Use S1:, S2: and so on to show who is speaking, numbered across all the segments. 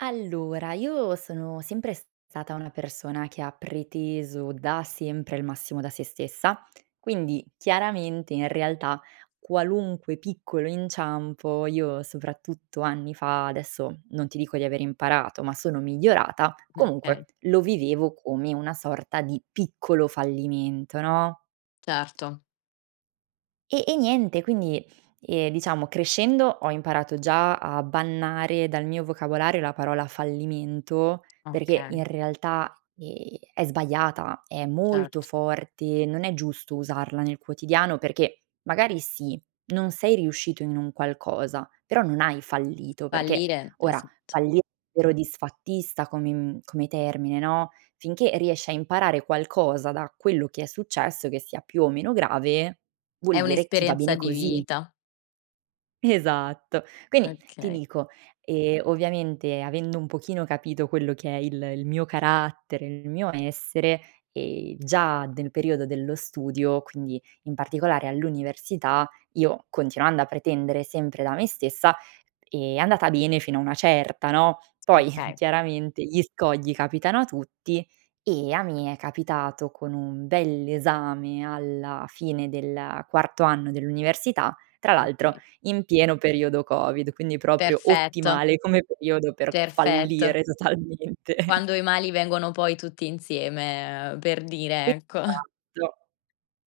S1: Allora, io sono sempre stata una persona, che ha preteso da sempre il massimo da sé stessa. Quindi, chiaramente, in realtà, qualunque piccolo inciampo io- soprattutto anni fa, adesso non ti dico di aver imparato, ma sono migliorata-
S2: Mh,
S1: comunque,
S2: okay.
S1: lo vivevo come una sorta di piccolo fallimento, no?
S2: Certo.
S1: E e niente, quindi, ehm, diciamo crescendo ho imparato già a bannare dal mio vocabolario la parola fallimento, perché
S2: Okay.
S1: in realtà, ehm, è sbagliata, è
S2: Certo.
S1: molto forte, non è giusto usarla nel quotidiano, perché magari sì, non sei riuscito in un qualcosa, però non hai fallito, perché
S2: Fallire è
S1: ora
S2: s z
S1: falli vero disfattista come mhmm, come termine, no. Finché riesci a imparare qualcosa da quello che è successo, che sia più o meno grave,
S2: È
S1: vuol dire che va
S2: un'esperienza
S1: bene
S2: di
S1: così.
S2: vita.
S1: Esatto. Quindi, ti
S2: Okay.
S1: dico, ehm, ovviamente, avendo un pochino capito quello che è il il mio carattere, il mio essere, ehm, già del periodo dello studio, quindi in particolare all'università io continuando a pretendere sempre da me stessa, è andata bene fino a una certa, no. Poi,
S2: Okay.
S1: chiaramente, gli scogli capitano a tutti e a me è capitato con un bell'esame alla fine del quarto anno dell'università, tra l'altro
S2: Okay.
S1: in pieno periodo Covid, quindi proprio
S2: Perfetto.
S1: ottimale come periodo per
S2: Perfetto.
S1: fallire totalmente.
S2: Quando i mali vengono poi tutti insieme, ehm, per dire, ecco.
S1: Esatto.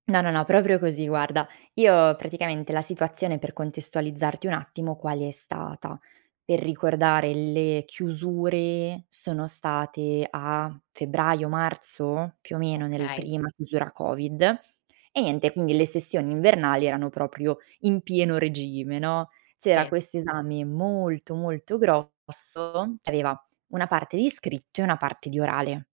S1: No, no, no, proprio così, guarda. Io praticamente la situazione per contestualizzarti un attimo, quale è stata: per ricordare, le chiusure sono state a febbraio, marzo? Più o meno nel
S2: Okay.
S1: prima chiusura Covid; e niente, quindi le sessioni invernali erano proprio in pieno regime, no. C'era
S2: Sì.
S1: quest'esame molto molto grosso, aveva una parte di scritto e una parte di orale.